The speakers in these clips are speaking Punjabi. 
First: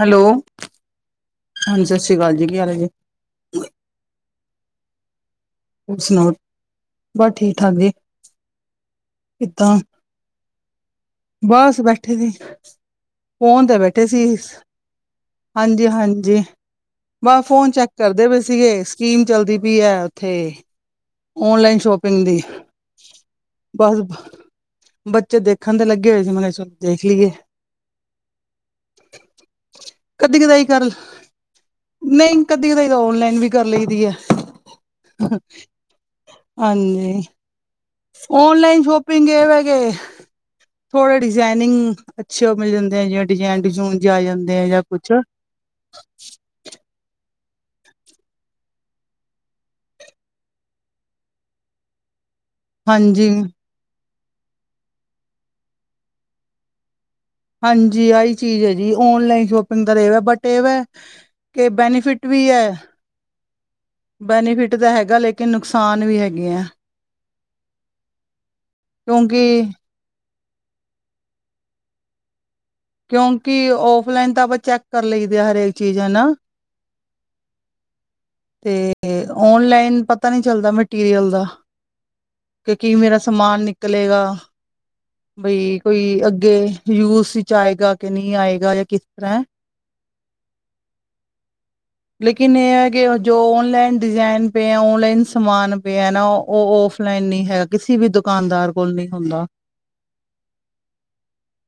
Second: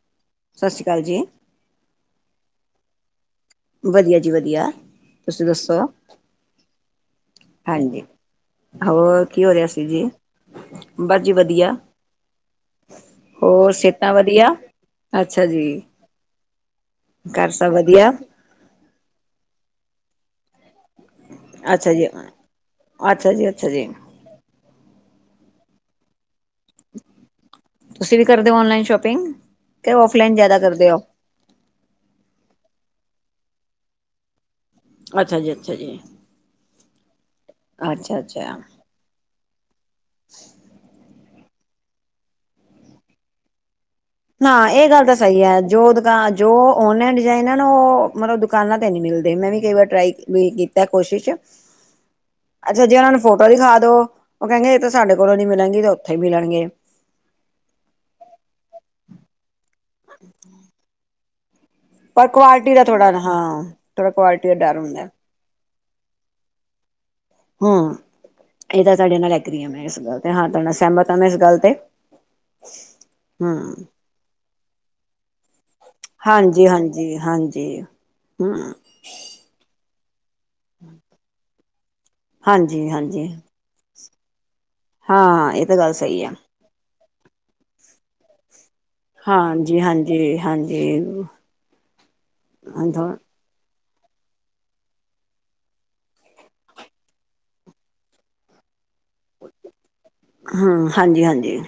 ਹੈਲੋ। ਸਸ਼੍ਰੀ ਕਾਲ ਜੀ। ਹਾਂਜੀ, ਸਸ੍ਰੀ ਅਕਾਲ ਜੀ, ਕੀ ਹਾਲ ਐ ਜੀ? ਵਧੀਆ ਜੀ ਵਧੀਆ, ਤੁਸੀ ਦੱਸੋ? ਹੋਰ ਸੁਣਾਓ ਬਸ ਠੀਕ ਠਾਕ ਜੀ ਹਾਂਜੀ, ਹੋਰ ਕੀ ਹੋ ਰੇਯਾ ਕਿੱਦਾਂ ਸੀ ਜੀ? ਜੀ ਵਧੀਆ, ਬਸ ਬੈਠੇ ਸੀ, ਫੋਨ ਹੋਰ ਤੇ ਬੈਠੇ ਸਿਹਤਾਂ ਸੀ। ਵਧੀਆ? ਅੱਛਾ ਜੀ, ਹਾਂਜੀ-ਹਾਂਜੀ, ਬਹ ਘਰ ਫੋਨ ਸਭ ਚੈਕ ਵਧੀਆ? ਕਰਦੇ ਪੇ ਸੀ। ਸੀਗੇ, ਸਕੀਮ ਚੱਲਦੀ ਪਈ ਐ ਓਥੇ ਓਨਲਾਈਨ ਅੱਛਾ ਜੀ, ਸ਼ੋਪਿੰਗ ਦੀ, ਅੱਛਾ ਜੀ, ਅੱਛਾ ਜੀ, ਬਸ ਬੱਚੇ ਦੇਖਣ ਦੇ ਲੱਗੇ ਹੋਏ ਸੀ, ਮੈ ਕੇਯਾ ਚਲੋ ਦੇਖ ਲਈਏ। ਤੁਸੀ ਵੀ ਕਰਦੇ ਓ ਓਨਲਾਈਨ ਸ਼ੋਪਿੰਗ, ਕੇ ਓਫਲਾਈਨ ਜਾਦਾ ਕਰਦੇ ਓ? ਨਈਂ ਕਦੀ ਕਦਾਈਂ ਤਾਂ ਔਨਲਾਈਨ ਵੀ ਕਰ ਲਈ ਦੀ ਐ। ਅੱਛਾ ਜੀ, ਅੱਛਾ ਜੀ। ਹਾਂਜੀ। ਅੱਛਾ ਅੱਛਾ। ਔਨਲਾਈਨ ਸ਼ੋਪਿੰਗ ਏਵੇ ਕੇ, ਥੋੜੇ ਡਿਜ਼ਾਇਨਿੰਗ ਅੱਛੇ ਓ ਮਿਲ ਜਾਂਦੇ ਆ ਜੋ ਡਿਜ਼ਾਇਨ-ਡਜੂਨ। ਨਾਂ ਏ ਗੱਲ ਤਾ ਸਹੀ ਐ, ਜੋ ਦਕਾਨ ਜੋ ਔਨਲਾਈਨ ਡਿਜ਼ਾਇਨ ਐ ਨਾ ਓ ਮਤਲਬ ਦੁਕਾਨਾਂ ਤੇ ਨੀ ਮਿਲਦੇ। ਮੈਂ ਵੀ ਕਈ ਵਾਰ ਟਰਾਈ ਵੀ ਕੀਤਾ ਕੋਸ਼ਿਸ਼। [inaudible] ਅੱਛਾ, ਜੇ ਔਨਾਂ ਨੂੰ ਹਾਂਜੀ ਫੋਟੋ ਦਿਖਾ ਦੋ, ਓ ਕੈਣਗੇ ਏ ਤੇ ਸਾਡੇ ਕੋਲੋਂ ਨੀ ਮਿਲਣਗੇ ਏ ਤੇ ਓਥੋਂ ਈ ਮਿਲਣਗੇ। ਹਾਂਜੀ, ਆਹੀ ਚੀਜ਼ ਐ ਜੀ। ਓਨਲਾਈਨ ਸ਼ੋਪਿੰਗ ਦਾ ਰੇਗਾ ਬਟ, ਏ ਵੇ ਕਿ ਬੈਨੀ ਫਿਟ ਪਰ ਵੀ ਐ। ਕੁਆਲਿਟੀ ਦਾ ਥੋੜਾ ਹਾਂ ਥੋੜਾ ਕੁਆਲਿਟੀ ਦਾ ਬੈਨੀਫਿਟ ਡਰ ਤਾਂ ਹੁੰਦਾ ਹੈਗਾ, ਲੇਕਿਨ ਨੁਕਸਾਨ ਵੀ ਹੈਗੇ ਐ। ਹਂ। ਏ ਤਾਂ ਤੁਹਾਡੇ ਨਾਲ ਕਿਉਂਕਿ ਐਗਰੀ ਆਂਮੈਂ ਇਸ ਗੱਲ ਤੇ। ਹਾਂ ਤੁਹਾਡੇ ਨਾਲ ਸੈਮਤ ਆਂ ਮੈਂ ਇਸ ਗੱਲ ਤੇ। ਕਿਉਂਕਿ ਹਮ ਔਫਲਾਈਨ ਤਾਂ ਆਪਾਂ ਚੈਕ ਕਰ ਲਈਦੇ ਆ ਹਰੇਕ ਚੀਜ਼ ਹੈਨਾ। ਜੀ ਹਾਂਜੀ ਹਾਂਜੀ। ਹੁੰ। ਤੇ ਓਨਲਾਈਨ ਪਤਾ ਨੀ ਚੱਲਦਾ ਮਟੀਰੀਅਲ ਦਾ। ਕਿ ਹਾਂਜੀ ਕੀ ਮੇਰਾ ਹਾਂਜੀ ਸਮਾਨ ਨਿਕਲੇਗਾ? ਹਾਂ ਇਹ ਤਾਂ ਬਈ ਗੱਲ ਕੋਈ ਸਹੀ ਆ ਅੱਗੇ ਯੂਸ ਇਚ ਆਏਗਾ ਕਿ ਨਈ ਆਏਗਾ। ਯਾ ਕਿ ਹਾਂਜੀ ਹਾਂਜੀ ਹਾਂਜੀ। ਲੇਕਿਨ ਇਹ ਹੈ ਹ ਕਿ ਜੋ ਔਨਲਾਈਨ ਡਿਜ਼ਾਇਨ ਪਏ ਆ ਓਨਲਾਈਨ ਸਮਾਨ ਪਿਆ ਐ ਨਾ ਓ ਔਫਲਾਈਨ ਨੀ ਹੈਗ ਕਿਸੀ ਵੀ ਦੁਕਾਨਦਾਰ ਕੋਲ ਨੀ ਹੁੰਦਾ। ਹੰ ਹਾਂਜੀ ਹਾਂਜੀ।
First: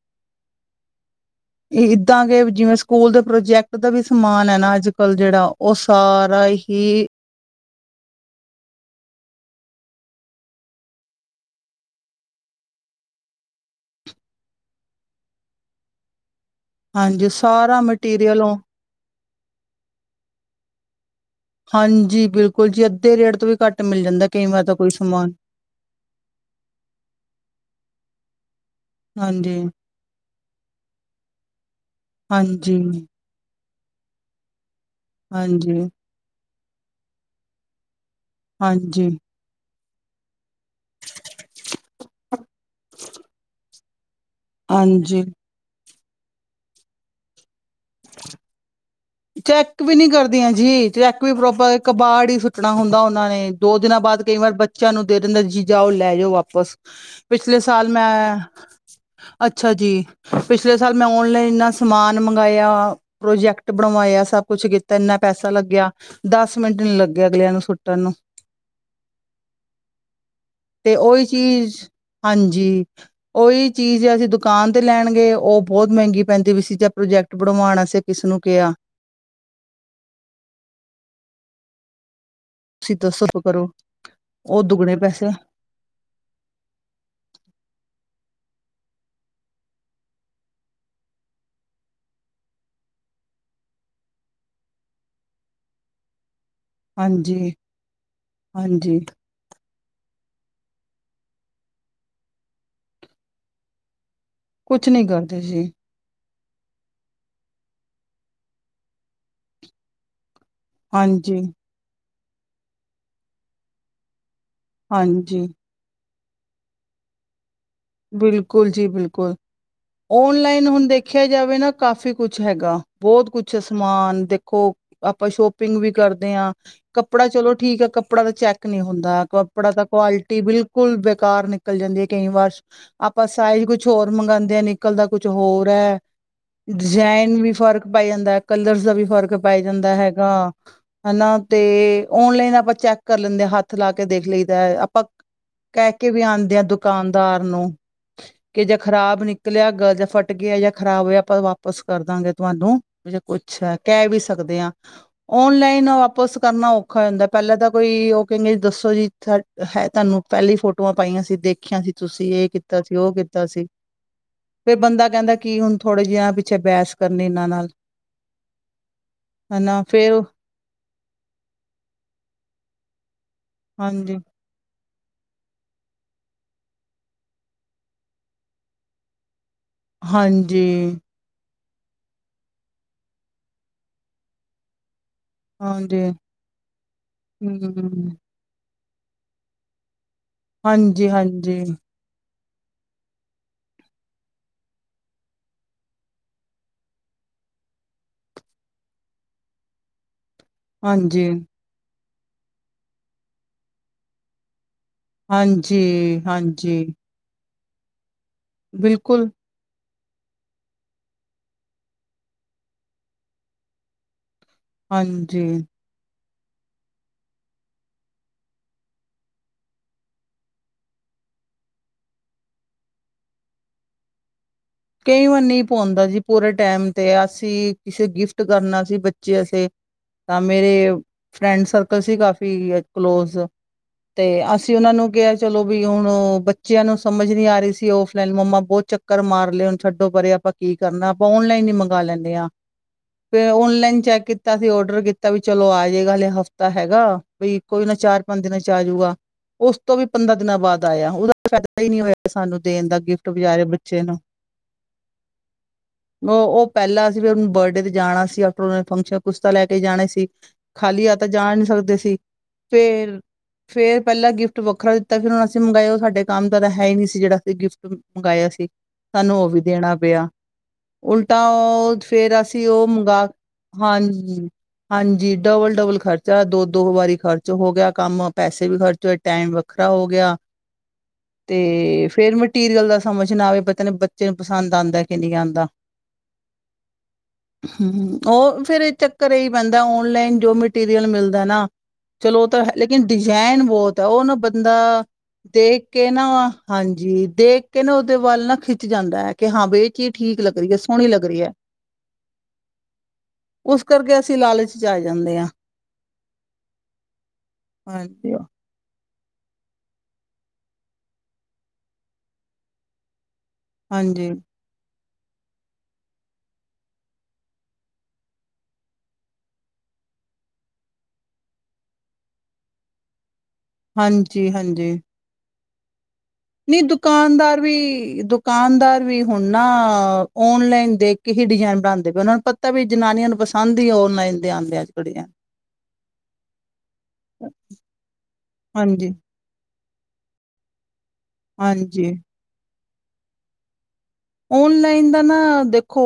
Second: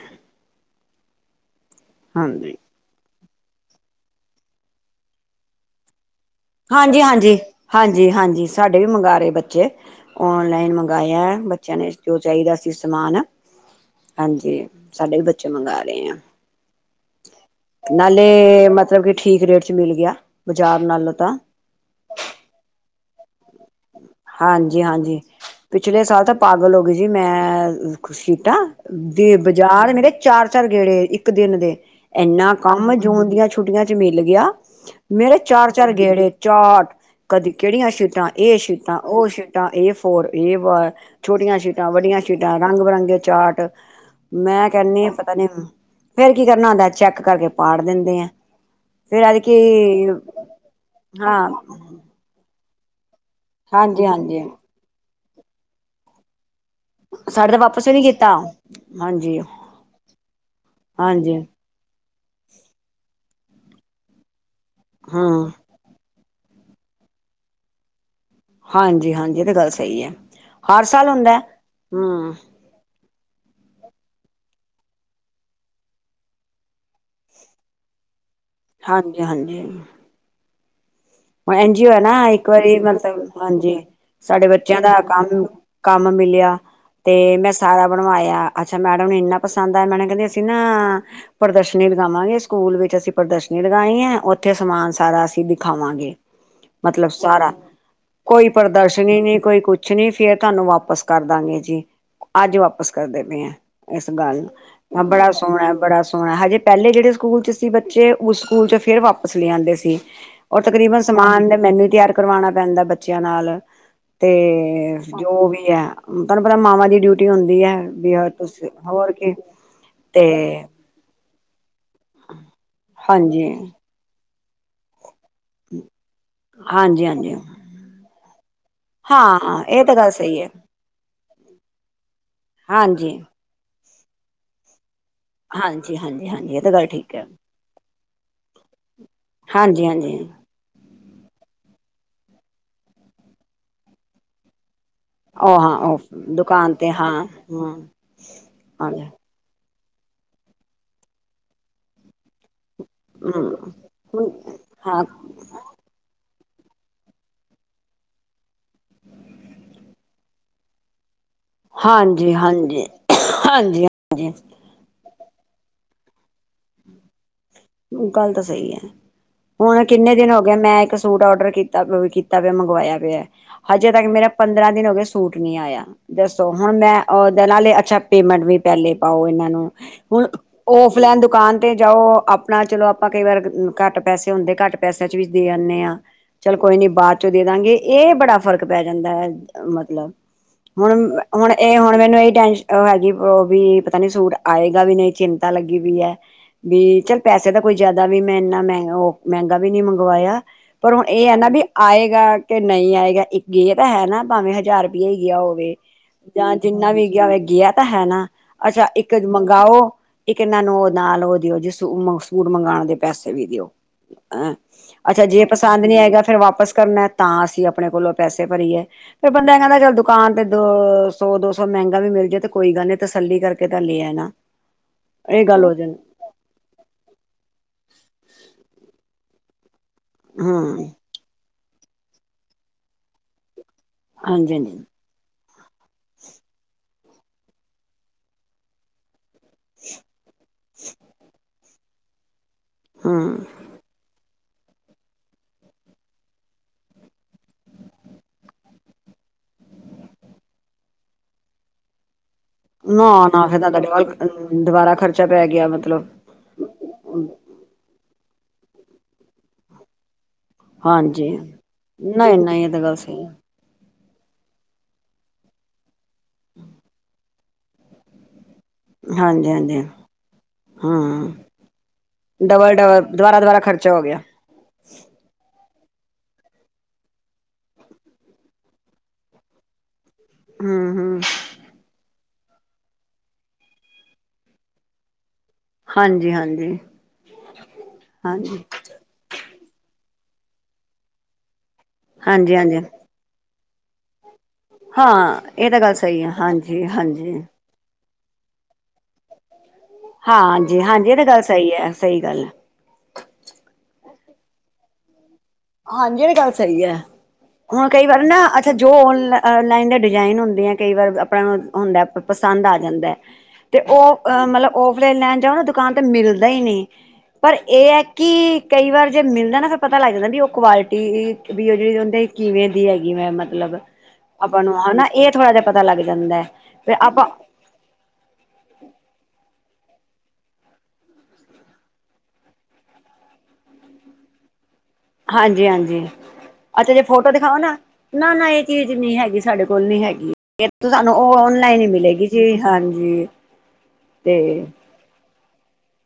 ਇੱਦਾਂ ਕੇ ਜਿਵੇਂ ਸਕੂਲ ਦੇ ਪ੍ਰੋਜੈਕਟ ਦਾ ਵੀ ਸਮਾਨ ਐ ਨਾ ਅੱਜ ਕੱਲ ਜੇੜਾ ਔ ਸਾਰਾ ਈ ਹਾਂਜੀ ਹਾਂਜੀ ਹਾਂਜੀ ਹਾਂਜੀ। ਸਾਡੇ ਵੀ ਮੰਗਾ ਰੇ ਬੱਚੇ। ਓਨਲਾਈਨ ਮੰਗਾਇਆ ਬੱਚੇਆਂ ਨੇ ਜੋ ਚਾਈਦਾ ਸੀ ਸਮਾਨ। ਹਾਂਜੀ। ਸਾਡੇ ਵੀ ਬੱਚੇ ਮੰਗਾ ਰਹੇ ਆ। ਹਾਂਜੀ ਸਾਰਾ ਨਾਲੇ ਮਟੀਰੀਅਲ ਉਹ ਮਤਲਬ ਕਿ ਠੀਕ ਰੇਟ ਚ ਮਿਲ ਗਿਆ ਬਾਜ਼ਾਰ ਨਾਲੋਂ ਤਾਂ। ਹਾਂਜੀ ਬਿਲਕੁਲ ਜੀ ਅੱਧੇ ਰੇਟ ਤੋਂ ਵੀ ਘੱਟ ਮਿਲ ਜਾਂਦਾ ਕਈ ਵਾਰ ਤਾਂ ਕੋਈ ਹਾਂਜੀ-ਹਾਂਜੀ। ਸਮਾਨ ਪਿਛਲੇ ਸਾਲ ਤਾਂ ਪਾਗਲ ਹੋ ਗਏ ਸੀ ਮੈਂ ਸੀਟਾ ਦੇ ਹਾਂਜੀ, ਬਾਜ਼ਾਰ ਮੇਰੇ ਚਾਰ ਚਾਰ ਗੇੜੇ ਇੱਕ ਦਿਨ ਦੇ ਐਨਾ ਹਾਂਜੀ, ਕੰਮ ਜੂਨ ਦੀਆਂ ਛੁੱਟੀਆਂ ਚ ਮਿਲ ਗਿਆ ਮੇਰੇ ਚਾਰ ਹਾਂਜੀ, ਚਾਰ ਗੇੜੇ ਚਾਟ ਕਦੀ ਕਿਹੜੀਆਂ ਸ਼ੀਟਾਂ ਇਹ ਸ਼ੀਟਾਂ ਹਾਂਜੀ, ਉਹ ਸ਼ੀ ਟਾਂ ਏ ਫੋਰ ਏ ਵਨ ਛੋਟੀਆਂ ਸ਼ੀਟਾਂ ਵੱਡੀਆਂ ਸ਼ੀਟਾਂ ਰੰਗ ਬਿਰੰਗੇ ਚਾਰਟ ਮੈਂ ਕਹਿੰਨੀ ਆ ਹਾਂਜੀ। ਪਤਾ ਨੀ ਫੇਰ ਕੀ ਕਰਨਾ ਹੁੰਦਾ ਚੈੱਕ ਕਰਕੇ ਪਾੜ ਦਿੰਦੇ ਆ ਫੇਰ ਐਤਕੀ ਚੈੱਕ ਵੀ ਨੀ ਕਰਦੀਆਂ ਜੀ ਚੈੱਕ ਵੀ ਹਾਂ ਪ੍ਰੋਪਰ ਕਬਾੜ ਹੀ ਸਟਣਾ ਹੁੰਦਾ ਉਹਨਾਂ ਨੇ ਦੋ ਦਿਨਾਂ ਹਾਂਜੀ ਬਾਅਦ ਕਈ ਹਾਂਜੀ ਵਾਰ ਬੱਚਿਆਂ ਨੂੰ ਦੇ ਦਿੰਦੇ ਨੇ ਜੀ ਜਾਓ ਲੈ ਜਾਓ ਵਾਪਸ ਸਾਡੇ ਤਾਂ ਪਿਛਲੇ ਵਾਪਸ ਸਾਲ ਵੀ ਨੀ ਕੀਤਾ ਮੈਂ ਹਾਂਜੀ ਅੱਛਾ ਜੀ ਪਿਛਲੇ ਸਾਲ ਮੈਂ ਹਾਂਜੀ ਓਨਲਾਈਨ ਸਮਾਨ ਮੰਗਵਾਇਆ ਪ੍ਰੋਜੈਕਟ ਬਣਵਾਇਆ ਸਭ ਕੁਛ ਕੀਤਾ ਇੰਨਾ ਹੂੰ ਪੈਸਾ ਲੱਗਿਆ ਦਸ ਮਿੰਟ ਨੀ ਲੱਗੇ ਅਗਲਿਆਂ ਨੂੰ ਸੁੱਟਣ ਨੂੰ ਹਾਂਜੀ ਹਾਂਜੀ ਇਹ ਤੇ ਗੱਲ ਸਹੀ ਹੈ ਹਰ ਸਾਲ ਹੁੰਦਾ ਹਮ ਜੀ ਉਹੀ ਚੀਜ਼ ਅਸੀਂ ਦੁਕਾਨ ਤੇ ਲੈਣਗੇ ਉਹ ਬੋਤ ਮਹਿੰਗੀ ਪੈਂਦੀ ਪੀ ਸੀ ਜਾਂ ਪ੍ਰੋਜੈਕਟ ਬਣਵਾਣ ਵਾਸਤੇ ਅਸੀਂ ਕਿਸਨੂੰ ਕਿਆ ਹਾਂਜੀ ਹਾਂਜੀ ਹੁਣ ਐਨਜੀ ਓਹੈ ਨਾ ਇੱਕ ਵਾਰੀ ਤੁਸੀਂ ਦੱਸੋ ਮਤਲਬ ਕਰੋ, ਹਾਂਜੀ ਸਾਡੇ ਉਹ ਬੱਚਿਆਂ ਦਾ ਦੁੱਗਣੇ ਪੈਸੇ ਕੰਮ ਕੰਮ ਮਿਲਿਆ ਤੇ ਮੈਂ ਸਾਰਾ ਬਣਵਾਇਆ ਅੱਛਾ ਮੈਡਮ ਨੂੰ ਇੰਨਾ ਪਸੰਦ ਆਇਆ ਮੈਡਮ ਕਹਿੰਦੀ ਅਸੀਂ ਨਾ ਪ੍ਰਦਰਸ਼ਨੀ ਲਗਾਵਾਂਗੇ ਸਕੂਲ ਵਿੱਚ ਅਸੀਂ ਪ੍ਰਦਰਸ਼ਨੀ ਲਗਾਨੀ ਹੈ ਉੱਥੇ ਸਮਾਨ ਸਾਰਾ ਅਸੀਂ ਦਿਖਾਵਾਂਗੇ ਮਤਲਬ ਸਾਰਾ ਹਾਂਜੀ, ਕੋਈ ਹਾਂਜੀ, ਪ੍ਰਦਰਸ਼ਨੀ ਨੀ ਕੋਈ ਕੁਛ ਕੁਛ ਨਹੀਂ ਫੇਰ ਤੁਹਾਨੂੰ ਵਾਪਸ ਕਰ ਦਾਂਗੇ ਜੀ ਅੱਜ ਵਾਪਿਸ ਕਰ ਦੇ ਪਏ ਹੈ ਇਸ ਗੱਲ ਕੁਛ ਹਾਂ ਨੀ ਬੜਾ ਕਰਦੇ ਜੀ, ਸੋਣਾ ਬੜਾ ਸੋਣਾ ਹਜੇ ਪੈਲੇ ਜਿਹੜੇ ਸਕੂਲ ਚ ਸੀ ਬੱਚੇ ਉਸ ਸਕੂਲ ਚ ਫੇਰ ਵਾਪਸ ਲੈ ਆਂਦੇ ਸੀ ਔਰ ਤਕਰੀਬ ਹਾਂਜੀ, ਸਮਾਨ ਦਾ ਮੈਨੂੰ ਤਿਆਰ ਕਰਵਾਣਾ ਪੈਂਦਾ ਬੱਚਿਆਂ ਨਾਲ ਤੇ ਹਾਂਜੀ, ਜੋ ਵੀ ਹੈ ਤੁਹਾਨੂੰ ਪਤਾ ਮਾਵਾਂ ਦੀ ਡਿਊਟੀ ਹੁੰਦੀ ਹੈ ਵੀ ਤੁਸੀਂ ਬਿਲਕੁਲ ਜੀ ਹੋਰ ਬਿਲਕੁਲ ਕੀ ਤੇ ਔਨਲਾਈਨ ਹੁਣ ਦੇਖ ਦੇਖਿਆ ਜਾਵੇ ਨਾ ਕਾਫੀ ਕੁਛ ਹੈਗਾ ਬੋਤ ਹਾਂਜੀ ਕੁਛ ਸਮਾਨ ਦੇਖੋ ਆਪਾਂ ਸ਼ੋਪ ਪਿੰਗ ਵੀ ਕਾਰਦੇ ਆਂ। ਹਾਂਜੀ ਕੱਪੜਾ ਹਾਂਜੀ ਚਲੋ ਠੀਕ ਆ, ਕੱਪੜਾ ਦਾ ਚੈੱਕ ਨੀ ਹੁੰਦਾ, ਹਾਂ ਕੱਪੜਾ ਦਾ ਇਹ ਤਾਂ ਗੱਲ ਕੁਆਲਟੀ ਸਹੀ ਹੈ ਬਿਲ ਕੁਲ ਬੇਕਾਰ ਨਿਕਲ ਜਾਂਦੀ ਏ ਕਈ ਵਾਰ, ਹਾਂਜੀ ਆਪਾ ਸਾਈਜ਼ ਕੁਛ ਹੋਰ ਮੰਗਾਂਦੇ ਆ ਨਿ ਨਿਕਲਦਾ ਕੁਛ ਹੋਰ ਹਾਂਜੀ ਐ, ਹਾਂਜੀ ਹਾਂਜੀ ਇਹ ਤਾਂ ਗੱਲ ਠੀਕ ਹੈ ਡਿਜ਼ੈਈਨ ਵੀ ਫ਼ਰਕ ਬੈ ਜਾਂਦੈ, ਕਲਰਸ ਦਾ ਵੀ ਫ਼ਰਕ ਪੈ ਹਾਂਜੀ ਜਾਂਦਾ ਹਾਂਜੀ ਹੈਗਾ। ਹਨਾ, ਤੇ ਓਨਲਾਈਨ ਆਪਾ ਚੈੱਕ ਕਾਰ ਲੈਂਦੇ ਆ। ਹਾੱਥ ਲਾ ਕੇ ਦੇਖ ਲਈ ਦੈ ਆਪ ਪੱਕ ਉਹ ਹਾਂ ਕੈ ਉਹ ਕੇ ਵੀ ਆਂਦੇ ਆ ਦੁਕਾਨ ਤੇ ਹਾਂ ਦੁਕਾਨਦਾਰ ਹੂੰ ਨੂੰ ਕਿ ਜੇ ਹਾਂਜੀ ਖ਼ਰਾਬ ਨਿਕਲੇਆ ਗ ਜ ਫਟ ਗੇਆ ਯਾ ਖਰਾਬ ਹੋਯਾ ਆਪਾ ਤਾ ਵਾਪਸ ਕਾਰਦਾਂਗੇ ਤੋਆਨੂੰ ਵੀ ਜੇ ਕੁੱਛ ਹੂੰ ਹੈ, ਕੈ ਵੀ ਸਕਦੇ ਆਂ। ਹਾਂ ਔਨਲਾਈਨ ਓ ਵਾਪਸ ਕਰਨਾ ਔਖਾ ਹੋ ਜਾਂਦੈ, ਪੈਲਾਂ ਤਾਂ ਕੋਈ ਓ ਕਏਂਗੇ ਜੀ ਦੱਸੋ ਜੀ ਸਾਡ ਹੈ ਤਾਨੂੰ ਪੈਲੀ ਫੋਟੋਆਂ ਪਾਈਆਂ ਸੀ ਦੇਖ ਤੁਸੀ ਹਾਂਜੀ ਏ ਕੀਤਾ ਹਾਂਜੀ ਸੀ, ਓ ਕੀਤਾ ਸੀ ਹਾਂਜੀ ਹਾਂਜੀ ਫੇਰ ਬੰਦਾ ਕੈਂਦਾ ਕੀ ਹੁਨ ਥੋੜੇ ਜੇਆਂ ਪਿੱਛੇ ਬੈਸ ਕਰਨੀ ਏਨਾਂ ਨਾਲ ਗਾੱਲ ਤਾਂ ਸਈ ਐ, ਹਨਾ ਹੁਨ ਕਿੰਨੇ ਫੇਰ ਦਿਨ ਹੋ ਵੇ ਮੈਂ ਇੱਕ ਸੂਟ ਔਡਰ ਕੀਤਾ ਪੇ ਕੀਤਾ ਪੇਐ ਮੰਗਵਾਯਾ ਪੇਐ, ਹਜੇ ਤੱਕ ਹਾਂਜੀ ਮੇਰਾ ਪੰਦਰਾਂ ਦਿਨ ਹੋਗੇ, ਸੂਟ ਨੀ ਆਯਾ। ਦੱਸੋ ਹੁਣ ਮੈਂ ਅ ਦੇ ਨਾਲੇ ਅੱਛਾ ਪੇਮੈਂਟ ਵੀ ਪੈਲੇ ਪਾਓ ਏਨਾਂ ਨੂੰ ਹੁਣ ਹਾਂਜੀ ਔਫਲੈਨ ਦੁਕਾਨ ਤੇ ਜਾਓ ਆਪ ਆਪਣਾ ਚਲੋ ਆਪਾ ਕਈ ਵਾਰ ਘਾੱਟ ਪੈਸੇ ਹੁੰਦੇ ਘਾੱਟ ਪੈਸੇਆਂ ਚ ਵੀ ਦੇ ਆਨੇ ਆਂ। ਹਾਂਜੀ ਚੱਲ ਕੋਈ ਨੀ ਬਾਦ ਚੋਂ ਦੇਦਾਂਗੇ, ਹਮ ਏ ਬੜਾ ਫ਼ਰਕ ਪੈ ਜਾਂਦੈ ਮਤਲਬ ਹਾਂਜੀ ਹੁਣ-ਹੁਣ ਹਾਂਜੀ ਏ ਹੁਣ ਮੈਨੂੰ ਏਈ ਟੈਨਸ਼ ਅ ਹੈਗੀ, ਅ ਵੀ ਪਤਾ ਨੀ ਸੂਟ ਆਏਗਾ ਵੀ ਨਈ ਚਿੰਤਾ ਲੱਗੀ ਵੀ ਐ ਵੀ ਚੱਲ ਪੈਸੇ ਤਾ ਕੋਈ ਜਾਦਾ ਵੀ ਮੈਂ ਇੰਨਾ ਮੈਂ ਓ ਮੈਂਗਾ ਵੀ ਨੀ ਮੰਗਵਾਯਾ ਪਰ ਹੁਨ ਏ ਹਾਂਜੀ ਐ ਨਾ ਵੀ ਆਏਗਾ ਕੇ ਨਈ ਆਏਗਾ ਇੱਕ ਗਏ ਤਾਂ ਹੈ ਨਾ ਭਾਵੇਂ ਹਜ਼ਾਰ ਯਈ ਯਾ ਹੋਵੇ ਹਾਂਜੀ ਜਾਂ ਹਾਂਜੀ ਜਿੰਨਾ ਵੀ ਗੇਆ ਹੋਵੇ, ਗੇਆ ਤਾ ਹੈ ਨਾ, ਅੱਛਾ ਇੱਕ ਬਿਲਕੁਲ ਮੰਗ ਗਾਓ ਇੱਕ ਏਨਾਂ ਨੂੰ ਓ ਨਾਲ ਓ ਦੇਓ ਜਿਸ ਸੂਟ ਮੰਗਾਨ ਦੇ ਪੈਸੇ ਵੀ ਦੇਓ ਅ, ਅੱਛਾ ਜੇ ਹਾਂਜੀ ਪਸਾੰਦ ਨੀ ਆਏਗਾ ਫੇਰ ਵਾਪਸ ਕਰਨੈ ਤਾਂ ਅਸੀਂ ਆਪਣੇ ਕੋਲੋਂ ਪੈਸੇ ਭਰੀਏ ਫੇਰ ਬੰਦਾ ਕੈਂਦੈ ਚੱਲ ਦੁਕਾਨ ਤੇ ਦ ਸੌ ਦੋ ਸੌ ਮੈਂਗਾ ਵੀ ਮਿਲ ਜਾਏ ਤੇ ਕੋਈ ਗਾੱਲ ਨੀ ਤਸੱਲੀ ਕਰ ਕੇ ਤਾ ਲੇਆ ਨਾ ਕੇ ਵਾਰ ਨਈ ਪੋਵਾਂਦਾ ਜੀ ਪੂਰੇ ਟੈਮ ਤੇ ਅਸੀ ਕਿਸ਼ੇ ਗਿਫਟ ਕਰਨਾ ਸੀ ਬੱਚੇ ਅਸੇ ਤਾਂ ਹਮ ਮੇਰੇ ਫਰੈਂਡ ਸਰਕਲ ਸੀ ਕਾਫੀ ਐ ਕਲੋਜ਼ ਤੇ ਹਾਂਜੀ ਅਸੀ ਹਾਂਜੀ ਓਨਾਂ ਨੂੰ ਕੇਆ ਚਲੋ ਵੀ ਹੁਣ ਓ ਬੱਚੇਆ ਨੂੰ ਸਮਝ ਨੀ ਆ ਰਈ ਸੀ ਔਫਲਾਈਨ, ਮੰਮਾ ਬੋ ਚੱਕਰ ਮਾਰ ਲੈ ਹੁਨ ਛੱਡੋ ਪਰੇ ਆਪਾ ਕੀ ਕਰਨਾ, ਆਪਾ ਓਨਲਾਈਨ ਈ ਮੰਗਾ ਲੈਂਦੇ ਆਂ, ਹੂੰ, ਫੇਰ ਓਨਲਾਈਨ ਚੈੱਕ ਕੀ ਕੀਤਾ ਸੀ ਔਡਰ ਕੀਤਾ ਵੀ ਚਲੋ ਆ ਜੇਗਾ, ਹਲੇ ਹਫ਼ਤਾ ਹੈਗਾ ਵਈ ਕੋਈ ਨਾ ਚਾਰ-ਪੰਜ ਦਿਨਾਂ ਚ ਆਜੂਗਾ ਉਸ ਤੋ ਵੀ ਪੰਦਰਾਂ ਦਿਨਾਂ ਬਾਦ ਆਯਾ, ਉਦਾ ਕੋਈ ਫੈਦਾ ਈ ਨੀ ਹੋਯਾ ਸਾਨੂੰ ਦੇਨ ਦਾ ਗਿਫ਼ਟ ਵਿਚਾਰੇ ਬੱਚੇ ਨੂੰ ਦੁਵਾਰਾ ਖਰਚਾ ਪੈ ਗੇਆ ਮਤਲਬ ਓ-ਓ ਪੈਲਾ ਸੀ ਫਿਰ ਓਨੂੰ ਬਰਡੇ ਤੇ ਜਾਨਾ ਸੀ, [unintelligible] ਓਨਾਂ ਨੇ ਫੰਕਸ਼ਨ ਕੁਛਤਾ ਲੈ ਕੇ ਜਾਨਾ ਈ ਸੀ ਖਾਲੀ ਹਾੱਥ ਤਾ ਹਾਂਜੀ, ਜਾ ਨੀ ਸਕਦੇ ਸੀ ਨਹੀਂ-ਨਹੀਂ ਇਹ ਤਾਂ ਗੱਲ ਫੇਰ ਸਹੀ ਹੈ। ਫੇਰ ਪੈਲਾ ਗਿਫਟ ਵੱਖਰਾ ਦਿੱਤਾ, ਫੇਰ ਹੁਨ ਅਸੀ ਮੰਗਾਯਾ ਓ ਸਾਡੇ ਕਾੰਮ ਦਾ ਤਾ ਹੈ ਈ ਨੀ ਸੀ, ਜੇੜਾ ਅਸੀ ਗਿਫਟ ਮ ਮੰਗਾਯਾ ਸੀ। ਸਾਨੂੰ ਓ ਵੀ ਹਾਂਜੀ-ਹਾਂਜੀ ਦੇਣਾ ਪੇਆ ਹੂੰ, ਉਲਟਾ ਓ ਫੇਰ ਅਸੀ ਓ ਡਬਲ-ਡਬਲ ਮੰਗਾ ਦੁਬਾਰਾ-ਦੁਬਾਰਾ ਖਰਚਾ ਹੋ ਹਾਂਨ ਗਿਆ ਹਾਂਜੀ, ਡਵਲ-ਡਵਲ ਖਰਚਾ ਦੋ-ਦੋ ਵਾਰੀ ਖਰਚ ਹੋ ਗੇਆ ਕਾੰਮ, ਪੈਸੇ ਵੀ ਖਰਚ ਹੋਏ। ਟਾਈਮ ਵੱਖਰਾ ਹੋ ਗਿਆ ਹਮ-ਹ ਤੇ ਫੇਰ ਮਟੀਰੀਅਲ ਦਾ ਸਮਝ ਨਾ ਆਵੇ ਪਤਾ ਨੀ ਬੱਚੇ ਨੂੰ ਪਸੰਦ ਆਂਦਾ ਕਿ ਨੀ ਆਂਦਾ। ਹਾਂਜੀ-ਹਾਂਜੀ, ਹਮ ਔ ਹਾਂਜੀ, ਫੇਰ ਏ ਚ ਘਰੇ ਹੀ ਪੈਂਦਾ ਔਨਲਾਈਨ ਜੋ ਮਟੀਰੀਅਲ ਮਿਲਦਾ ਏ ਨਾ ਚਲੋ ਔ ਤਾਂ ਹਾਂਜੀ-ਹਾਂਜੀ ਲੇਕਿਨ ਡਿਜਾਇਨ ਬੋਤ ਅ ਔ ਨਾ ਬੰਦਾ ਹਾਂ ਇਹ ਤਾਂ ਦੇਖ ਗੱਲ ਕੇ ਨਾ ਸਹੀ ਹੈ ਹਾਂਜੀ ਹਾਂਜੀ-ਹਾਂਜੀ, ਦੇਖ ਕੇ ਉਦੇ ਵੱਲ ਨਾ ਖਿੱਚ ਜਾਂਦਾ ਐ। ਕਿ ਹਾਂ ਬਈ ਏ ਚੀਜ਼ ਠੀਕ ਲੱਗ ਰੀ ਐ ਸੋਣੀ ਹਾਂਜੀ-ਹਾਂਜੀ ਇਹ ਲੱਗ ਤਾਂ ਰੀ ਗੱਲ ਐ ਸਹੀ ਹੈ ਸਹੀ ਗੱਲ ਹੈ, ਉਸ ਕਰਕੇ ਅਸੀਂ ਲਾਲਚ 'ਚ ਆਂ ਜਾਂਦੇ ਆਂ। ਹਾਂਜੀ ਏ ਵੀ ਗੱਲ ਸਈ ਐ ਹੁਨ ਕਈ ਵਾਰੀ ਹਾਂਜੀ, ਨਾ ਇੱਥੇ ਜੋ ਔਨਲਾਈਨ ਦੇ ਡਿਜ਼ਾਇਨ ਹੁੰਦੇ ਏ ਕਈ ਵਾਰ ਆਪਣਾ ਨੂੰ ਹੁੰਦਾ ਪਸੰਦ ਆ ਜਾਂਦਾ। [inaudible] ਤੇ ਔ ਮਤਲਬ ਔਫਲਾਈਨ ਲੈਨ ਜਾਓ ਨਾ ਦੁਕਾਨ ਤੇ ਮਿਲਦਾ ਈ ਨੀ। ਪਰ ਏ ਕਿ ਕਈ ਵਾਰ ਜੇ ਮਿਲਦਾ ਨਾ ਫੇਰ ਪਤਾ ਲੱਗ ਜਾਂਦਾ ਵੀ ਔ ਕੁਆਲਿਟੀ ਵੀ ਔ ਜਿੜੀ ਉਦੀਂ ਕਿਵੇਂ ਦੀ ਹੈਗੀ ਮੈਂ ਮਤਲਬ ਹਾਂਜੀ, ਆਪਾਂ ਨੂੰ ਹੈਨਾ ਏ ਥੋੜ੍ਹਾ ਜਾ ਪਤਾ ਲੱਗ ਜਾਂਦਾ। ਨੀ ਫਿਰ ਆਪਾਂ ਦੁਕਾਨਦਾਰ ਵੀ ਦੁਕਾਨਦਾਰ ਵੀ ਹੁਨ ਨਾ ਔਨਲਾਈਨ ਦੇਖ ਕੇ ਹੀ ਡਿਜ਼ਾਇਨ ਬਣਾਦੇ ਪਏ ਉਨਾ ਨੂੰ ਪਤਾ ਤਵੀ ਜਨਾਨੀਆਂ ਨੂੰ ਪਸੰਦ ਹੀ ਔਨਲਾਈਨ ਦੇ ਆਂਦੇ ਅਜ ਹਾਂਜੀ-ਹਾਂਜੀ ਅੱਛਾ ਜੇ ਫੋਟੋ ਦਿਖਾਵਾ ਨਾ ਨਾ-ਨਾ ਏ ਚੀਜ਼ ਹਾਂਜੀ, ਨੀ ਹੈਗੀ ਸਾਡੇ ਕੋਲ ਕੋਲ ਨੀ ਹੈਗੀ ਇਹ ਸਾਨੂੰ ਔਨਲਾਈਨ ਈ ਹਾਂਜੀ। ਮਿਲੇ਼ਗੀ ਜੀ ਹਾਂਜੀ। ਤੇ ਔਨਲਾ ਲਾਈਨ ਦਾ ਨਾ ਦੇਖੋ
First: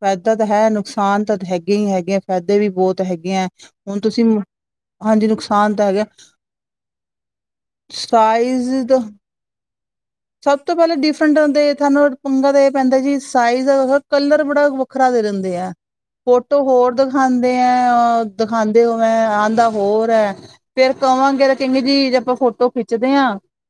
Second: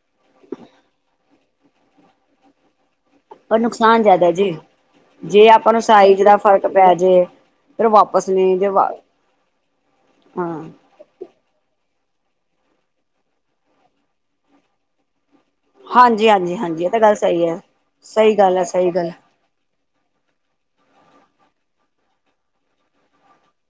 ਫੈਦਾ ਤਾਂ ਹੈ, ਨੁਕਸਾਨ ਤਾਂ ਹੈਗੇ ਈ ਹੈਗੇ ਫਾਇਦੇ ਵੀ ਬੋਤ ਹੈਗੇ ਏ ਪਰ ਹੁਨ ਨੁਕਸਾਨ ਤੁਸੀਂ ਜ਼ਿਆਦਾ ਜੀ ਹਾਂਜੀ ਜੇ ਆਪਾਂ ਨੁਕਸਾਨ ਨੂੰ ਤਾਂ ਹੈਗਾ ਸਾਈਜ਼ ਦਾ ਫ਼ਰਕ ਪੈ ਜੇ ਫਿਰ ਵਾਪਸ ਨਹੀਂ ਜੇ ਸਾਈਜ਼ ਵਾ ਦ ਸਭ ਹਾਂ ਤੋਂ ਪੈਲੇ ਡਿਫ [unintelligible] ਪੰਗਾ ਤੇ ਏ ਪੈਂਦਾ ਜੀ ਸਾਈਜ਼ ਕਲਰ ਬੜਾ ਵੱਖਰਾ ਦੇ ਦੇਂਦੇਂ ਐ। ਹਾਂਜੀ ਹਾਂਜੀ ਫੋਟੋ ਹਾਂਜੀ ਇਹ ਹੋਰ ਤਾਂ ਗੱਲ ਸਹੀ ਦਿਖਾਦੇਂ ਹੈ ਐ ਓ ਸਹੀ ਗੱਲ ਹੈ ਦਿਖਾਦੇਂ ਸਹੀ ਉਵੇ ਗੱਲ ਆਂਦਾ ਹੋਰ ਐ ਫੇਰ ਕਵਾਂਗੇ ਕਿੰਗ ਜੀ ਜੇ ਆਪਾਂ ਫੋਟੋ ਖਿੱਚਦੇ ਆ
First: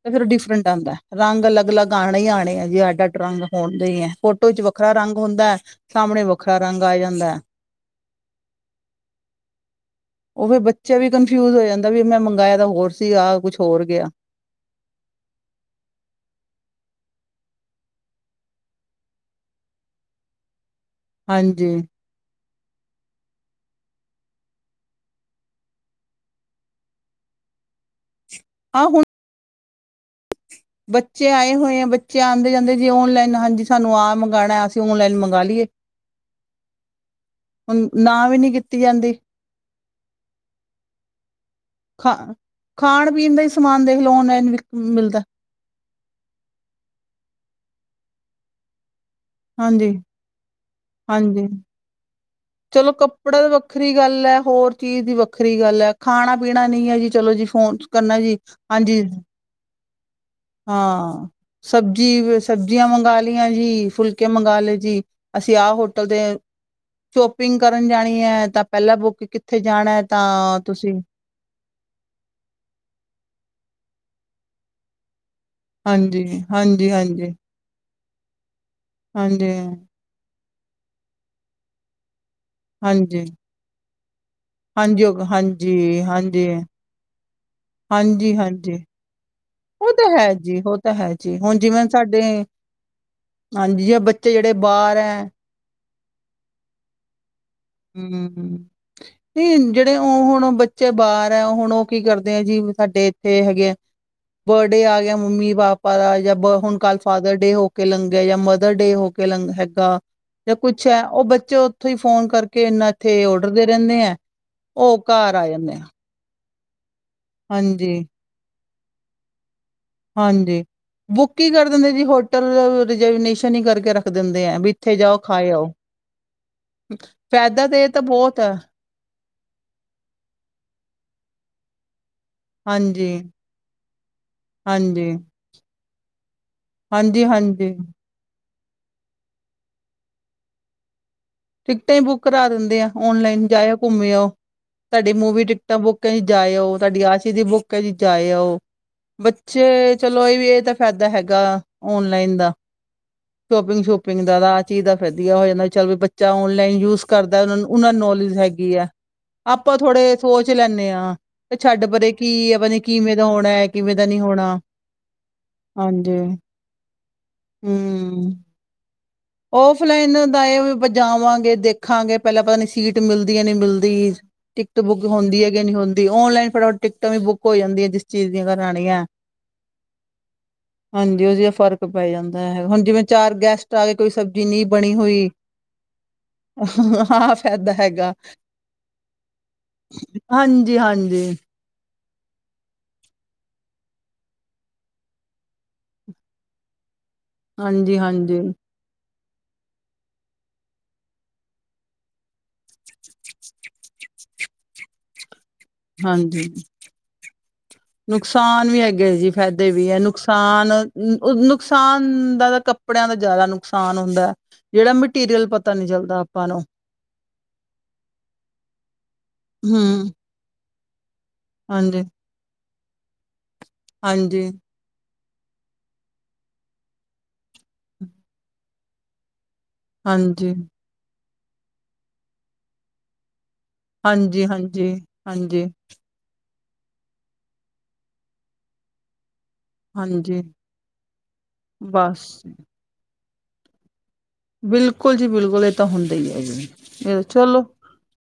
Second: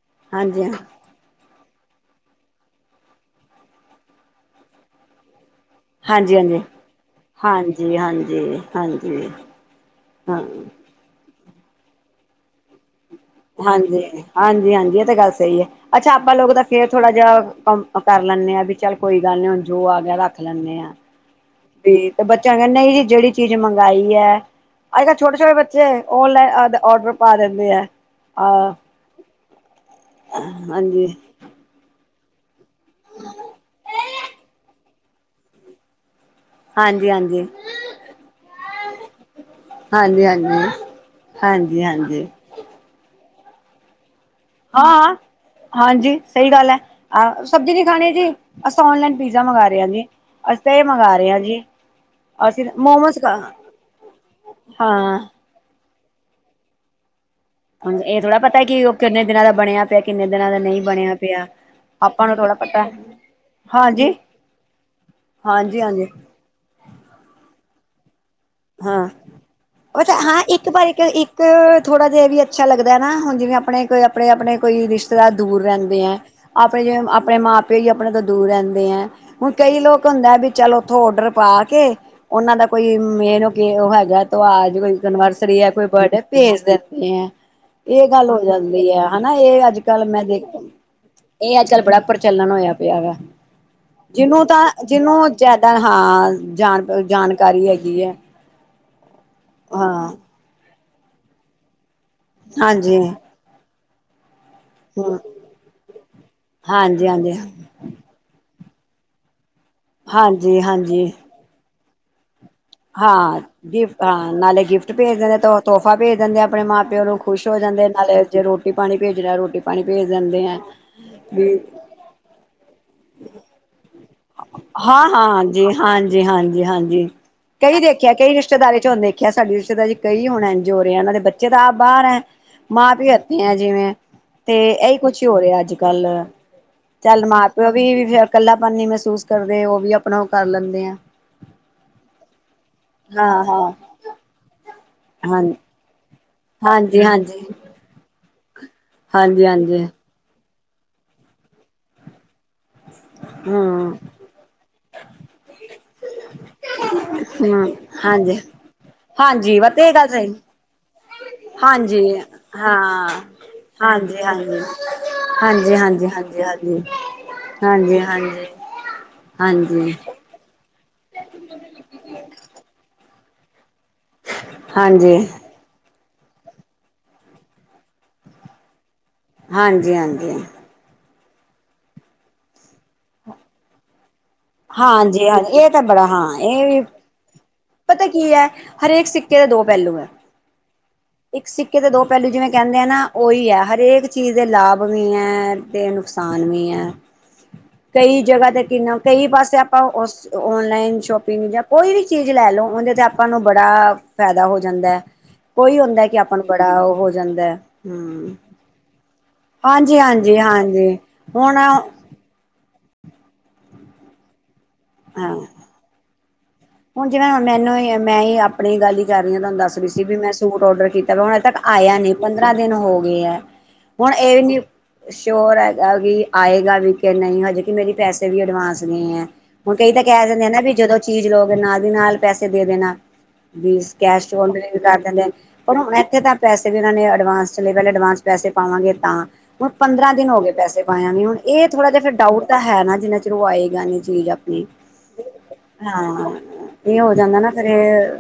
ਤੇ ਫੇਰ ਔ ਹਾਂਜੀ ਡਿਫਰੈਂਟ ਹਾਂ ਆਂਦਾ। ਰੰਗ ਅਲੱਗ-ਅਲੱਗ ਆਣੇ ਈ ਆਣੇ ਆ ਜੀ ਅੱਡ ਅੱਡ ਰੰਗ ਹੋਨਦੇ ਈ ਐ ਫੋਟੋ 'ਚ ਵੱਖਰਾ ਰੰਗ ਹੁੰਦਾ। ਸਾਹਮਣੇ ਵੱਖਰਾ ਹਾਂਜੀ-ਹਾਂਜੀ, ਰੰਗ ਆ ਜਾਂਦਾ ਹਾਂਜੀ-ਹਾਂਜੀ, ਹਾਂਜੀ ਹਾਂ। ਚ ਵੀ ਕੰਨਫਿਊਜ ਹੋ ਜਾਂਦਾ ਵੀ ਮੈਂ ਮੰਗਾਇਆ ਤਾ ਹੋਰ ਸੀਗਾ ਆ ਹਾਂਜੀ-ਹਾਂਜੀ, ਹਾਂਜੀ ਏ ਤੇ ਗੱਲ ਸਈ ਐ। ਅੱਛਾ, ਆਪਾਂ ਲੋਗ ਤਾਂ ਫੇਰ ਥੋੜਾ ਜਿਆ ਕੰਮ ਕਰ ਲੈਂਨੇ ਆ ਵੀ ਚੱਲ ਕੋਈ ਗੱਲ ਨੀ ਹੁਨ ਜੋ ਆ ਗਿਆ ਰੱਖ ਲੈਨੇ ਆ। ਹਾਂਜੀ। ਤੇ ਬੱਚਿਆਂ ਕੈਨੇ ਨਈ ਜੀ ਜੇੜੀ ਚੀਜ਼ ਮੰਗਾਈ ਐ ਅੱਜ ਕੱਲ੍ਹ ਛੋਟੇ-ਛੋਟੇ ਬੱਚੇ ਔਨਲੈਨ ਆਦ ਓਡਰ ਪਾ ਦਿੰਦੇ ਐ ਅ ਆਹ ਹੁਣ ਬੱਚੇ ਆਏ ਹੋਏ ਐ ਬ ਬੱਚੇ ਆਦੇ ਜਾਂਦੇ ਜੀ ਔਨਲਾਈਨ ਹਾਂਜੀ ਸਾਨੂੰ ਆ ਮੰਗਾਣਾ ਅਸੀਂ ਔਨਲਾਈਨ ਮੰਗਾ ਲੀਏ। ਹਾਂਜੀ-ਹਾਂਜੀ, ਨਾ ਵੀ ਨੀ ਕੀਤੀ ਜਾਂਦੀ ਹਾਂਜੀ-ਹਾਂਜੀ। ਹਾਂਜੀ-ਹਾਂਜੀ। ਖਾਣ-ਪੀਣ ਦਾ ਈ ਸਮਾਨ ਦੇਖ ਲਓ ਔਨਲੈਨ ਵਿ ਹਾਂ ਆਂ ਹਾਂਜੀ ਸਈ ਗੱਲ ਐ ਆ ਸਬਜ਼ੀ ਨੀ ਖਾਣੀ ਜੀ। ਅਸੀਂ ਤਾ ਔਨਲਾਈਨ ਪੀਜ਼ਾ ਮੰਗਾ ਰੇ ਆ ਹਾਂਜੀ ਜੀ, ਅਸੀਂ ਤੇ ਏ ਮੰਗਾ ਰੇ ਆ ਹਾਂਜੀ ਜੀ। ਅਸੀਂ ਚਲੋ ਮੋਮੋਸ ਕੱਪੜਾ ਤ ਵੱਖਰੀ ਗੱਲ ਐ ਹੋਰ ਚੀਜ਼ ਦੀ ਹਾਂ। ਵੱਖ ਵੱਖਰੀ ਗੱਲ ਐ ਖਾਨਾ- ਪੀਨਾ ਨੀ ਐ ਜੀ ਚਲੋ ਜੀ ਫੋਨ ਕਰਨਾ ਜੀ ਹਾਂਜੀ। ਮੇਰਾ ਤਾ ਬਨੇਆ ਹਾਂ ਆਪਾਂ ਨੂੰ ਸਬਜ਼ੀ ਥੋੜ੍ਹਾ ਪਤਾ, ਸਬਜ਼ੀਆਂ ਮੰਗਾ ਲਈਆਂ ਜੀ ਹਾਂਜੀ, ਫੁਲਕੇ ਮੰਗਾਲੇ ਜੀ। ਅਸੀਂ ਆਹ ਹਾਂਜੀ, ਹੋਟਲ ਹਾਂਜੀ, ਤੇ ਚੋਪਿੰਗ ਕਰਨ ਜਾਨੀ ਐ ਤਾਂ ਪੈਲਾਂ ਹਾਂ। ਬੁਕ ਕਿੱਥੇ ਜਾਨੈ ਤਾਂ ਤੁਸੀਂ ਤੇ ਥੋੜ੍ਹਾ ਜਾ ਏ ਵੀ ਅੱਛਾ ਲੱਗਦਾ ਐ ਨਾ ਹੁਨ ਜਿਵੇਂ ਆਪਨੇ ਕੋਈ ਆਪਨੇ-ਆਪਨੇ ਕੋਈ ਰਿਸ਼ ਤੇਦਾਰ ਦੂਰ ਰੈਂਦੇ ਆ, ਹਾਂਜੀ ਆਪਨੇ ਹਾਂਜੀ ਜਿਵੇਂ ਹਾਂਜੀ ਆਪਨੇ ਮਾਂ-ਪਿਓ ਈ ਆਪਨੇ ਤੋਂ ਦੂਰ ਰੈਂਦੇ ਐ, ਹੁਨ ਹਾਂਜੀ ਕਈ ਲੋਕ ਇਕ ਹੁੰਦਾ ਵੀ ਚੱਲ ਓਥੋਂ ਔਡਰ ਪਾ ਕੇ ਓਨਾਂ ਦਾ ਕੋਈ ਹਾਂਜੀ ਮੇਨ ਓ ਕੇ ਓ ਹੈਗਾ ਤੋ ਆਜ ਕੋਈ ਹਾਂਜੀ ਉਹ- ਐਨਵਰਸਰੀ ਐ ਹਾਂਜੀ ਕੋਈ ਬਰਡੇ ਐ ਹਾਂਜੀ ਭੇਜ ਦਿੰਦੇ ਐ। ਏ ਗੱਲ ਹਾਂਜੀ ਹੋ ਹਾਂਜੀ ਜਾਂਦੀ ਐ ਹਨਾ ਏ ਉਹ ਅੱਜ-ਕੱਲ ਤਾਂ ਮੈਂ ਹੈ ਦੇਖ, ਜੀ ਉਹ ਤਾਂ ਹੈ ਜੀ ਹੁਣ ਏ ਅੱਜ-ਕੱਲ੍ਹ ਜਿਵੇਂ ਬੜਾ ਸਾਡੇ ਪ੍ਰਚੱਲਨ ਹੋਇਆ ਪਿਆ ਵਾ, ਹਾਂਜੀ ਜੇ ਬੱਚੇ ਜਿਨੂੰ ਜਿਹੜੇ ਤਾਂ ਬਾਹਰ ਹੈ ਜਿਨੂੰ ਜਾਦਾ ਹਾਂ ਜਾ ਜਾਨਕਾਰੀ ਹੈਗੀ ਹੈ ਹੂੰ, ਨਈ ਜੇੜੇ ਓ ਹਾਂ ਹੁਨ ਬੱਚੇ ਬਾਰ ਐ ਹੁਨ ਓ ਕੀ ਕਰਦੇ ਆ ਜੀ ਹਾਂਜੀ ਸਾਡੇ ਏਥੇ ਹੈਗੇ ਆ ਬਰਡੇ ਆ ਗੇਆ ਹਮ ਮੰਮੀ ਪਾਪਾ ਦਾ ਜਾਂ ਬ ਹੁਨਕੱਲ ਹਾਂਜੀ-ਹਾਂਜੀ, ਫਾਦਰ ਡੇ ਹੋ ਕੇ ਲੰਗੇਆ ਜਾਂ ਮਦਰ ਡੇ ਹੋ ਕੇ ਲੰਗ ਹੈਗਾ ਜਾਂ ਕੁੱਛ ਐ ਹਾਂਜੀ-ਹਾਂਜੀ। ਓ ਬੱਚੇ ਓਥੋਂ ਈ ਫੋਨ ਕਰ ਹਾਂ ਗਿਫ ਹਾਂ ਨਾਲੇ ਗਿਫਟ ਉਹ ਭੇਜਦੇ ਘਰ ਨੇ ਤੇ ਆ ਤੋ ਜਾਂਦੇ ਆ ਤੋਫ਼ਾ ਭੇਜ ਦਿੰਦੇ ਆ ਆਪਨੇ ਮਾਂ-ਪਿਓ ਨੂੰ ਖੁਸ਼ ਹੋ ਜਾਂਦੇ ਐ ਹਾਂਜੀ ਨਾਲੇ ਜੇ ਰੋਟੀ ਪਾਨੀ ਭੇਜਨਾ ਰੋਟੀ ਪਾਨੀ ਭੇਜ ਦਿੰਦੇ ਐ। ਹਾਂਜੀ ਬੁੱਕ ਈ ਕਰ ਦਿੰਦੇ ਜੀ ਹੋਟਲ ਰਿਜਰਵੀਨੇਸ਼ਨ ਈ ਕਰਕੇ ਰੱਖ ਦਿੰਦੇ ਆ ਵੀ ਇੱਥੇ ਜਾਓ ਹਾਂ-ਹਾਂ ਖਾਏ ਆਓ। ਜੀ ਹਾਂਜੀ-ਹਾਂਜੀ-ਹਾਂਜੀ, ਫਾਇਦਾ ਕਈ ਤੇ ਇਹ ਤਾਂ ਦੇਖੇਆ ਕਈ ਬਹੁਤ ਹੈ ਰਿਸ਼ਤੇਦਾਰੀ ਚ ਹੁੰਦੇ ਕਿਆ ਸਾਡੀ ਰਿਸ਼ਤੇਦਾਰੀ ਕਈ ਹੁਨ ਐਂਜ ਹੋ ਰੇਐ ਐਨਾ ਦੇ ਬੱਚੇ ਤਾਂ ਆਪ ਬਾਰ ਐ। ਹਾਂਜੀ, ਮਾਂ-ਪਿਓ ਏਥੇ ਆਂ ਜਿਵੇਂ ਤੇ ਏਈ ਹਾਂਜੀ, ਕੁਛ ਹੋ ਰਿਆ ਅੱਜ-ਕੱਲ ਹਾਂਜੀ, ਚੱਲ ਮਾਂ-ਪਿਓ ਹਾਂਜੀ ਵੀ ਫੇਰ ਇਕੱਲਾਪਨ ਨੀ ਮਹਿਸੂਸ ਕਰਦੇ ਓ ਵੀ ਆਪਨਾ ਓ ਕਰ ਲੈਂਦੇ ਐ। ਟਿਕਟਾਂ ਈ ਬੁੱਕ ਕਰਾ ਦਿੰਦੇ ਆ ਹਾਂ-ਹਾਂ, ਔਨਲਾਈਨ ਜਾਏਓ ਘੁੰਮੇ ਆਓ ਤੁਆਡੀ ਹਾਂ ਮੂਵੀ ਹਾਂ ਟਿਕ ਸ਼ੀਟਾ ਬੁੱਕਾਂ ਜੀ ਜਾਏ ਆਓ ਤਾਡੀ ਹਾਂਜੀ ਆ ਚੀਜ਼ ਹਾਂਜੀ ਦੀ ਬੁੱਕ ਐ ਜੀ ਜਾਏ ਆਓ, ਹਾਂਜੀ ਹਾਂਜੀ ਬੱਚੇ ਚਲੋ ਏ ਵੀ ਏਦਾ ਫੈਦਾ ਹੈਗਾ ਔਨਲਾਈਨ ਦਾ। ਸ਼ੋਪਿੰਗ ਹਮ ਸੂਪਿੰਗ ਦਾ ਓਦਾ ਆ ਚੀਜ਼ ਦਾ ਵਦੀਆ ਹੋ ਜਾਂਦਾ ਚੱਲ ਵੀ ਬੱਚਾ ਔਨਲਾਈਨ ਯੂਜ ਕਰਦਾ ਹਮ ਓਨਾਂ-ਓਨਾਂ ਨੂੰ ਨੌਲੇਜ ਹਾਂਜੀ ਹੈਗ ਗੀ ਆ, ਹਾਂਜੀ ਆਪਾਂ ਬਸ ਇਹ ਗੱਲ ਥੋੜੇ ਸਹੀ ਸੋਚ ਲੈਂਨੇ ਆ। ਹਾਂ ਤੇ ਛੱਡ ਹਾਂਜੀ ਪਰੇ ਕੀ ਐ ਪਤਾ ਨੀ ਹਾਂ ਕਿਵੇਂ ਦਾ ਹੋਨੈ ਕਿਵੇਂ ਦਾ ਨਈ ਹੋਨਾ। ਹੂੰ ਹਾਂਜੀ-ਹਾਂਜੀ-ਹਾਂਜੀ-ਹਾਂਜੀ-ਹਾਂਜੀ-ਹਾਂਜੀ। ਔਫਲਾਈਨ ਦਾ ਏ ਵੀ ਆਪਾਂ ਜਾਵਾਂਗੇ ਦੇਖਾਂਗੇ ਪੈਲਾਂ ਪਤਾ ਨੀ ਸੀਟ ਮਿਲਦੀ ਐ ਨਈਂ ਮਿਲਦੀ। ਟਿਕਟ ਬੁੱਕ ਹਾਂਜੀ ਹੁੰਦੀ ਐ ਨੀ ਹੁੰਦੀ ਓਨਲਾਈਨ ਫਟਾ-ਫਟਾ ਟਿਕਟਾਂ ਵੀ ਬੁੱਕ ਹੋ ਜਾਂਦੀਆਂ ਜਿਸ ਚੀਜ਼ ਦੀਆਂ ਕਰਾਨੀਐ। ਹਾਂਜੀ-ਹਾਂਜੀ। ਹਾਂਜੀ ਓਦੀ ਆ ਫ਼ਰਕ ਪੈ ਜਾਂਦਾ ਐ ਹੁਨ ਜਿਵੇਂ ਚਾਰ ਗੈਸਟ ਆਗੇ ਕੋਈ ਸਬ ਸਬਜ਼ੀ ਨੀ ਬਨੀ ਹੋਈ, ਹਾਂਜੀ ਹਾਂਜੀ ਇਹ ਤਾਂ ਬੜਾ ਹਾਂ ਇਹ ਵੀ ਹਾਫ ਪਤਾ ਕੀ ਐ, ਹਰੇਕ ਸਿੱਕੇ ਦਾ ਦੋ ਪੈਲੂ ਐ ਹਾਂਜੀ ਹਾਂਜੀ ਇੱਕ ਸਿੱ ਸਿੱਕੇ ਦੇ ਦੋ ਪੈਲੂ ਜਿਵੇਂ ਕੈਂਦੇ ਆ ਨਾ ਓਈ ਐ ਹਰੇਕ ਚੀਜ਼ ਦੇ ਲਾਭ ਵੀ ਐ ਤੇ ਨੁਕਸਾਨ ਵੀ ਐ। ਹਾਂਜੀ ਕਈ ਹਾਂਜੀ ਜਗਾ ਤੇ ਕਿੰਨਾ ਕਈ ਪਾਸੇ ਆਪਾਂ ਓਸ ਔਨਲਾਈਨ ਸ਼ੋਪਿੰਗ ਜਾਂ ਕੋਈ ਵੀ ਚੀਜ਼ ਲੈ ਲੋ ਓਦੇ ਤੇ ਆਪਾਂ ਨੂੰ ਬੜਾ ਫੈਦਾ ਹੋ ਜਾਂਦੈ। ਕੋਈ ਹੁੰਦਾ ਕੇ ਆਪਾਂ ਨੂੰ ਹਾਂਜੀ ਬੜਾ ਓ ਹੋ ਜਾਂਦਾ, ਹੂੰ। ਨੁਕਸਾਨ ਵੀ ਹੈਗੇ ਜੀ ਫੈਦੇ ਵੀ ਐ ਹਾਂਜੀ ਹੁਣ ਨੁਕਸਾਨ-ਨੁਕਸਾਨ ਹਾਂ ਦਾ ਤਾਂ ਕੱ ਕੱਪੜੇਆਂ ਦਾ ਜਾਦਾ ਨੁਕਸਾਨ ਹੁੰਦਾ ਜੇੜਾ ਮਟੀਰੀਅਲ ਪਤਾ ਨੀ ਚੱਲਦਾ ਆਪਾਂ ਨੂੰ। ਹੁਣ ਜਿਵੇਂ ਮੈਨੂੰ ਮੈਂ ਹੀ ਆਪਣੀ ਗੱਲ ਹੀ ਕਰ ਰਹੀ ਹਾਂ ਤੁਹਾਨੂੰ ਦੱਸ ਰਹੀ ਸੀ ਹਮ ਵੀ ਮੈਂ ਸੂਟ ਔਡਰ ਕੀਤਾ ਹੁਣ। ਤੱਕ ਹਾਂਜੀ ਆਇਆ ਨੀ ਪੰਦਰਾਂ ਦਿਨ ਹੋ ਗਏ ਆ ਹੁਣ ਇਹ ਹਾਂਜੀ, ਵੀ ਨੀ। ਸ਼ੋਰ ਹੈਗਾ ਵੀ ਆਏਗਾ ਵੀ ਕਿ ਨਹੀਂ ਹਜੇ ਕਿ ਮੇਰੇ ਪੈਸੇ ਵੀ ਐਡਵਾਂਸ ਨਹੀ ਹੈ। ਹੁਣ ਕਈ ਤਾਂ ਕਹਿ ਦਿੰਦੇ ਆ ਹਾਂਜੀ, ਨਾ ਵੀ ਜਦੋਂ ਚੀਜ਼ ਲਓਗੇ ਨਾਲ ਦੀ ਨਾਲ ਪੈਸੇ ਦੇ ਦੇਣਾ। ਵੀ ਕੈਸ਼ ਹਾਂਜੀ, ਡਿਲੀਵਰੀ ਹਾਂਜੀ, ਕਰ ਦਿੰਦੇ, ਹਾਂਜੀ, ਪਰ ਹੁਣ ਇੱਥੇ ਤੱਕ। ਪੈਸੇ ਵੀ ਇਹਨਾਂ ਨੇ ਐਡਵਾਂਸ ਚਲੇ, ਪਹਿਲਾਂ ਐਡਵਾਂਸ ਪੈਸੇ ਪਾਵਾਂਗੇ ਤਾਂ। ਹੁਣ ਪੰਦਰਾਂ ਦਿਨ ਹੋ ਹਾਂਜੀ। ਗਏ ਪੈਸੇ ਪਾਇਆ ਨੂੰ ਇਹ ਥੋੜ੍ਹਾ ਜਿਹਾ ਫੇਰ ਬਸ ਡਾਊਟ ਤਾਂ ਹੈ ਨਾ ਜਿੰਨਾ ਚਿਰ ਉਹ ਆਏਗਾ ਚੀਜ਼। ਆਪਣੀ ਬਿਲਕੁਲ ਜੀ ਬਿਲਕੁਲ ਇਹ ਤਾਂ ਹੁੰਦਾ ਹੀ ਹੈ ਜੀ। ਨਹੀ ਹੋ ਇਹ ਜਾਂਦਾ ਨਾ ਚਲੋ ਫੇਰ।